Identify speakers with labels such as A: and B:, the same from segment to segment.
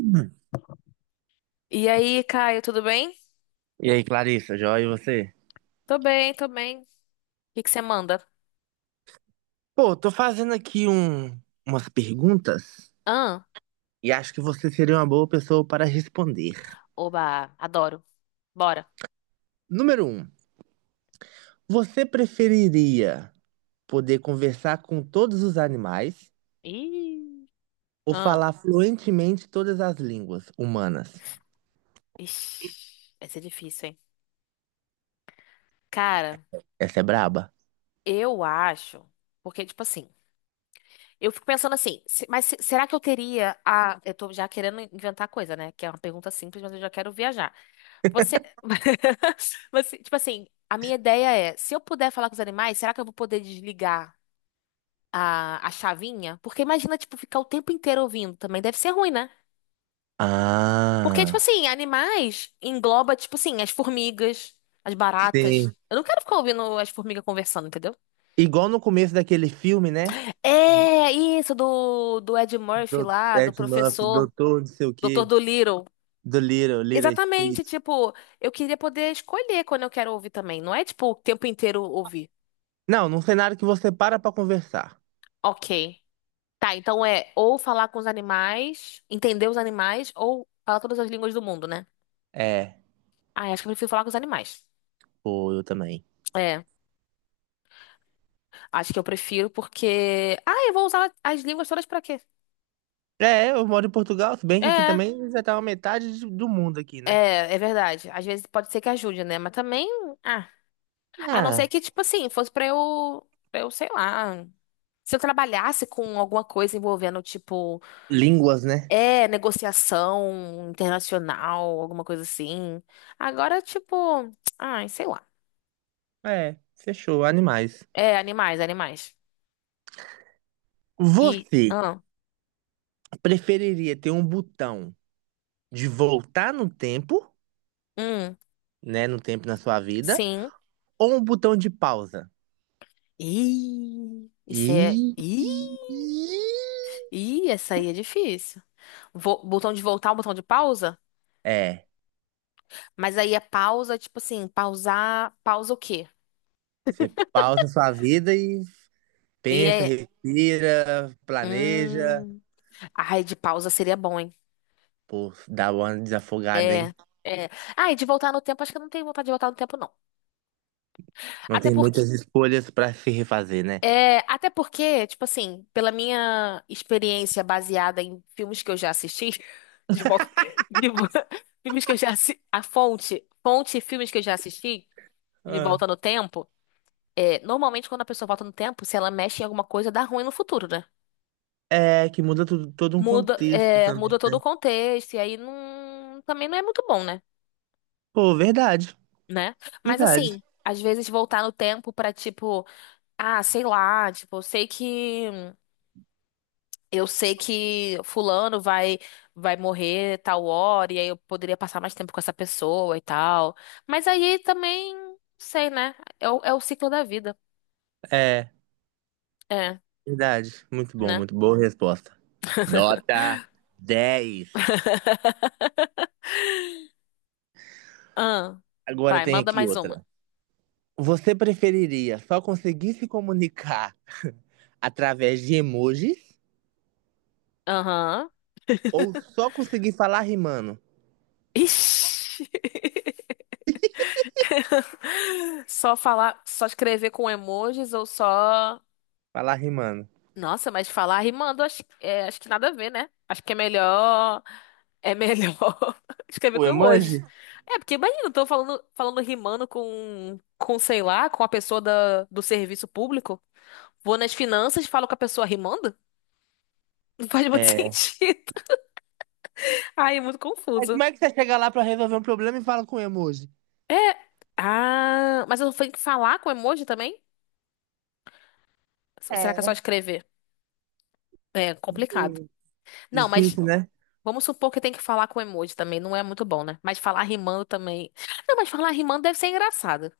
A: Hum.
B: E aí, Caio, tudo bem?
A: E aí, Clarissa, joia, e você?
B: Tô bem, tô bem. O que que você manda?
A: Pô, tô fazendo aqui umas perguntas
B: Ah,
A: e acho que você seria uma boa pessoa para responder.
B: oba, adoro. Bora.
A: Número um, você preferiria poder conversar com todos os animais
B: Ih,
A: ou
B: ah,
A: falar fluentemente todas as línguas humanas?
B: ixi, vai ser difícil, hein? Cara,
A: Essa é braba?
B: eu acho, porque, tipo assim, eu fico pensando assim, será que eu teria a... Eu tô já querendo inventar coisa, né? Que é uma pergunta simples, mas eu já quero viajar. Você, você, tipo assim, a minha ideia é, se eu puder falar com os animais, será que eu vou poder desligar a chavinha, porque imagina, tipo, ficar o tempo inteiro ouvindo também deve ser ruim, né? Porque, tipo
A: Ah,
B: assim, animais engloba, tipo assim, as formigas, as baratas.
A: sim.
B: Eu não quero ficar ouvindo as formigas conversando, entendeu?
A: Igual no começo daquele filme, né?
B: É, isso, do Ed Murphy
A: Do
B: lá, do
A: Ed Murphy,
B: professor,
A: Doutor, não sei o
B: Doutor
A: quê,
B: Dolittle.
A: do Little, Little
B: Exatamente,
A: Street.
B: tipo, eu queria poder escolher quando eu quero ouvir também. Não é, tipo, o tempo inteiro ouvir.
A: Não, num cenário que você para pra conversar.
B: Ok. Tá, então é ou falar com os animais, entender os animais, ou falar todas as línguas do mundo, né?
A: É.
B: Ah, acho que eu prefiro falar com os animais.
A: Pô, eu também.
B: É, acho que eu prefiro porque. Ah, eu vou usar as línguas todas pra quê?
A: É, eu moro em Portugal, se bem que aqui
B: É,
A: também já tava metade do mundo aqui, né?
B: é verdade. Às vezes pode ser que ajude, né? Mas também. Ah, a não ser
A: Ah,
B: que, tipo assim, fosse pra eu. Pra eu, sei lá. Se eu trabalhasse com alguma coisa envolvendo, tipo,
A: línguas, né?
B: é, negociação internacional, alguma coisa assim. Agora, tipo. Ai, sei lá.
A: É, fechou, animais.
B: É, animais, animais. E.
A: Você
B: Ah,
A: preferiria ter um botão de voltar no tempo,
B: hum,
A: né, no tempo na sua vida,
B: sim.
A: ou um botão de pausa?
B: Ih, isso é.
A: E
B: Ih! Ih, essa aí é difícil. Botão de voltar, o botão de pausa?
A: é,
B: Mas aí é pausa, tipo assim, pausar, pausa o quê?
A: você pausa sua vida e
B: E
A: pensa,
B: é.
A: respira, planeja.
B: Hum. Ai, de pausa seria bom, hein?
A: Pô, dá uma desafogada,
B: É,
A: hein?
B: é. Ai, de voltar no tempo, acho que eu não tenho vontade de voltar no tempo, não.
A: Não
B: Até
A: tem
B: porque.
A: muitas escolhas pra se refazer, né?
B: É, até porque, tipo assim, pela minha experiência baseada em filmes que eu já assisti, de volta. De vo- filmes que eu já assisti. A fonte, fonte e filmes que eu já assisti, de
A: Ah.
B: volta no tempo. É, normalmente, quando a pessoa volta no tempo, se ela mexe em alguma coisa, dá ruim no futuro, né?
A: É, que muda tudo, todo um
B: Muda,
A: contexto
B: é, muda
A: também,
B: todo o
A: né?
B: contexto, e aí não, também não é muito bom, né?
A: Pô, verdade,
B: Né? Mas
A: verdade.
B: assim, às vezes voltar no tempo pra tipo, ah, sei lá, tipo, eu sei que fulano vai morrer tal hora, e aí eu poderia passar mais tempo com essa pessoa e tal. Mas aí também, sei, né? É o ciclo da vida.
A: É,
B: É,
A: verdade. Muito bom,
B: né?
A: muito boa resposta. Nota 10.
B: Ah,
A: Agora
B: vai,
A: tem
B: manda
A: aqui
B: mais uma.
A: outra. Você preferiria só conseguir se comunicar através de emojis
B: Aham.
A: ou só conseguir falar rimando?
B: Ixi. Só falar, só escrever com emojis ou só.
A: Falar rimando.
B: Nossa, mas falar rimando, acho, é, acho que nada a ver, né? Acho que é melhor. É melhor escrever
A: O
B: com emojis.
A: emoji?
B: É, porque imagina, eu tô falando, falando rimando com, sei lá, com a pessoa da, do serviço público. Vou nas finanças, e falo com a pessoa rimando? Não faz muito
A: É.
B: sentido. Ai, é muito
A: Mas
B: confuso.
A: como é que você chega lá pra resolver um problema e fala com emoji?
B: É. Ah, mas eu tenho que falar com emoji também? Ou será que é só
A: É.
B: escrever? É complicado.
A: Hum,
B: Não, mas
A: difícil, né?
B: vamos supor que tem que falar com emoji também, não é muito bom, né? Mas falar rimando também. Não, mas falar rimando deve ser engraçado.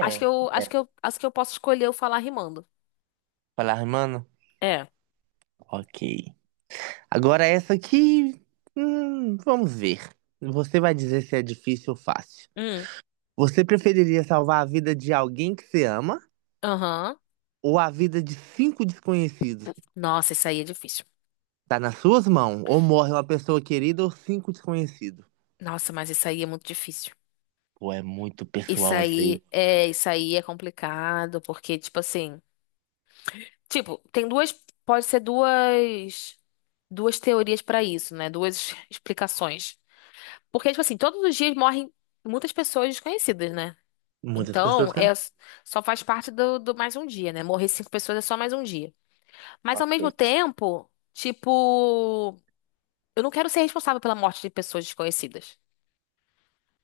A: É.
B: Acho que eu posso escolher o falar rimando.
A: Falar rimando?
B: É.
A: Ok. Agora essa aqui, vamos ver. Você vai dizer se é difícil ou fácil.
B: Hum.
A: Você preferiria salvar a vida de alguém que você ama
B: Aham.
A: ou a vida de cinco desconhecidos?
B: Nossa, isso aí é difícil.
A: Tá nas suas mãos. Ou morre uma pessoa querida ou cinco desconhecidos.
B: Nossa, mas isso aí é muito difícil.
A: Pô, é muito pessoal isso aí.
B: Isso aí é complicado, porque tipo assim, tipo, tem duas, pode ser duas, duas teorias pra isso, né? Duas explicações. Porque tipo assim, todos os dias morrem muitas pessoas desconhecidas, né?
A: Muitas
B: Então,
A: pessoas.
B: é, só faz parte do mais um dia, né? Morrer cinco pessoas é só mais um dia. Mas ao
A: Ok.
B: mesmo tempo, tipo, eu não quero ser responsável pela morte de pessoas desconhecidas.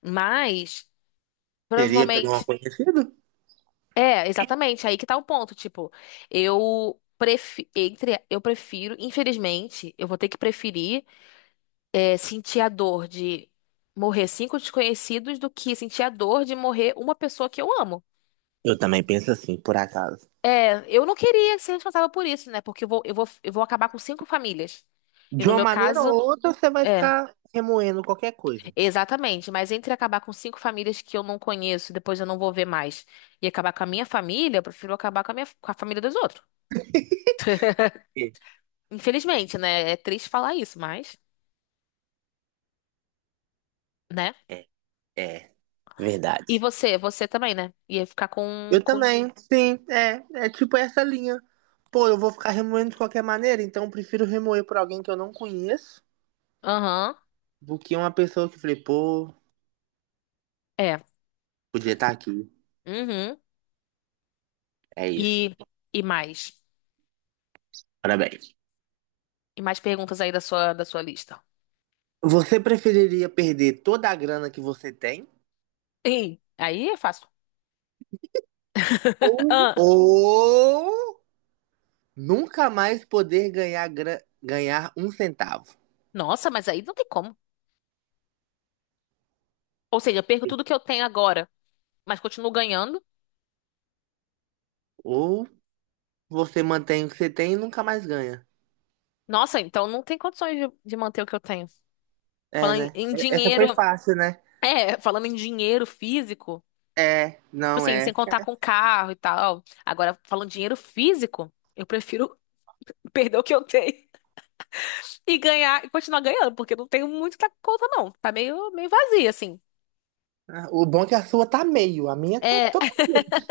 B: Mas,
A: Seria por um
B: provavelmente.
A: conhecido?
B: É, exatamente, aí que tá o ponto. Tipo, eu prefiro, infelizmente, eu vou ter que preferir é, sentir a dor de morrer cinco desconhecidos do que sentir a dor de morrer uma pessoa que eu amo.
A: Eu também penso assim, por acaso.
B: É, eu não queria ser responsável por isso, né? Porque eu vou acabar com cinco famílias. E
A: De
B: no
A: uma
B: meu
A: maneira ou
B: caso,
A: outra, você vai
B: é,
A: ficar remoendo qualquer coisa.
B: exatamente. Mas entre acabar com cinco famílias que eu não conheço, depois eu não vou ver mais, e acabar com a minha família, eu prefiro acabar com a minha, com a família dos outros.
A: É,
B: Infelizmente, né? É triste falar isso, mas, né?
A: é, é,
B: E
A: verdade.
B: você, você também, né? Ia ficar com,
A: Eu
B: com...
A: também, sim, é, tipo essa linha. Pô, eu vou ficar remoendo de qualquer maneira, então eu prefiro remoer por alguém que eu não conheço
B: Aham,
A: do que uma pessoa que eu falei, pô,
B: é.
A: podia estar aqui.
B: Uhum.
A: É isso.
B: E, e mais.
A: Parabéns.
B: E mais perguntas aí da sua lista.
A: Você preferiria perder toda a grana que você tem
B: Ih, aí é fácil.
A: ou,
B: Ah,
A: ou nunca mais poder ganhar, ganhar um centavo?
B: nossa, mas aí não tem como. Ou seja, eu perco tudo que eu tenho agora, mas continuo ganhando.
A: Ou você mantém o que você tem e nunca mais ganha.
B: Nossa, então não tem condições de manter o que eu tenho.
A: É,
B: Falando em,
A: né?
B: em
A: Essa
B: dinheiro,
A: foi fácil, né?
B: é, falando em dinheiro físico,
A: É,
B: tipo
A: não
B: assim, sem
A: é.
B: contar com carro e tal. Agora, falando em dinheiro físico, eu prefiro perder o que eu tenho e ganhar e continuar ganhando, porque não tenho muito na conta, não. Tá meio, meio vazia, assim.
A: Ah, o bom é que a sua tá meio, a minha tá
B: É,
A: totalmente.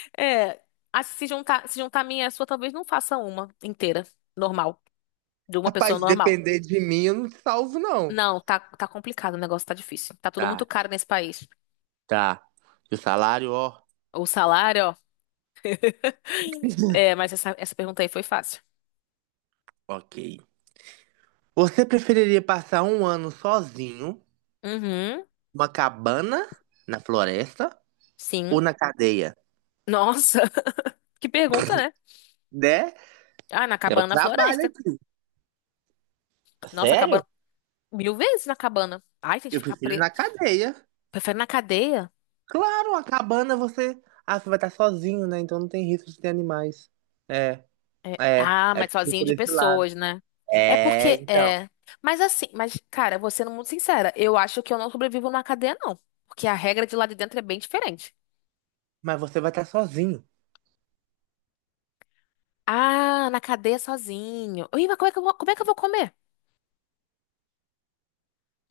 B: é. Ah, se juntar a minha e a sua, talvez não faça uma inteira, normal, de uma pessoa
A: Rapaz, se
B: normal.
A: depender de mim, eu não te salvo, não.
B: Não, tá, tá complicado, o negócio tá difícil. Tá tudo muito
A: Tá,
B: caro nesse país.
A: tá. E o salário, ó.
B: O salário, ó. É, mas essa pergunta aí foi fácil.
A: Ok. Você preferiria passar um ano sozinho,
B: Uhum,
A: numa cabana, na floresta ou
B: sim.
A: na cadeia?
B: Nossa, que pergunta, né?
A: Né?
B: Ah, na
A: Eu
B: cabana na
A: trabalho
B: floresta.
A: aqui.
B: Nossa,
A: Sério?
B: cabana. Mil vezes na cabana. Ai, tem que
A: Eu
B: ficar
A: prefiro
B: preso.
A: na cadeia.
B: Prefere na cadeia?
A: Claro, a cabana você. Ah, você vai estar sozinho, né? Então não tem risco de ter animais. É, é.
B: Ah,
A: É
B: mas sozinho
A: por
B: de
A: esse lado.
B: pessoas, né? É
A: É,
B: porque,
A: então.
B: é. Mas assim, mas, cara, vou sendo muito sincera, eu acho que eu não sobrevivo na cadeia, não. Porque a regra de lá de dentro é bem diferente.
A: Mas você vai estar sozinho.
B: Ah, na cadeia sozinho. Ih, mas como é que eu vou, como é que eu vou comer?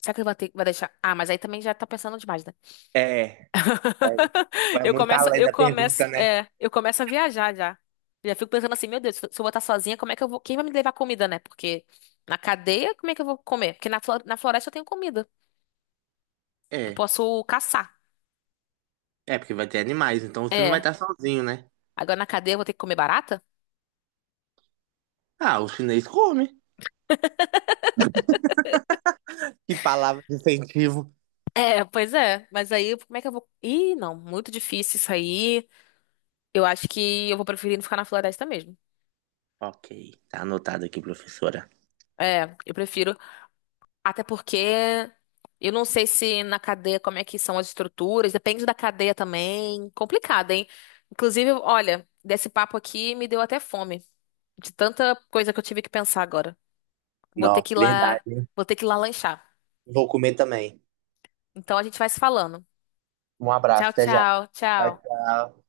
B: Será que ele vai ter, vai deixar? Ah, mas aí também já tá pensando demais, né?
A: É, é. Vai muito além da pergunta, né?
B: É, eu começo a viajar já. Já fico pensando assim, meu Deus, se eu botar sozinha, como é que eu vou? Quem vai me levar comida, né? Porque na cadeia, como é que eu vou comer? Porque na floresta eu tenho comida. Eu
A: É.
B: posso caçar.
A: É, porque vai ter animais, então você não vai
B: É.
A: estar sozinho, né?
B: Agora na cadeia eu vou ter que comer barata?
A: Ah, o chinês come. Que palavra de incentivo.
B: É, pois é. Mas aí, como é que eu vou? Ih, não, muito difícil isso aí. Eu acho que eu vou preferir não ficar na floresta mesmo.
A: Ok, tá anotado aqui, professora.
B: É, eu prefiro. Até porque eu não sei se na cadeia como é que são as estruturas, depende da cadeia também. Complicado, hein? Inclusive, olha, desse papo aqui me deu até fome, de tanta coisa que eu tive que pensar agora. Vou ter
A: Não,
B: que ir lá,
A: verdade.
B: Vou ter que ir lá lanchar.
A: Vou comer também.
B: Então a gente vai se falando.
A: Um
B: Tchau,
A: abraço, até já.
B: tchau,
A: Tchau,
B: tchau.
A: tchau.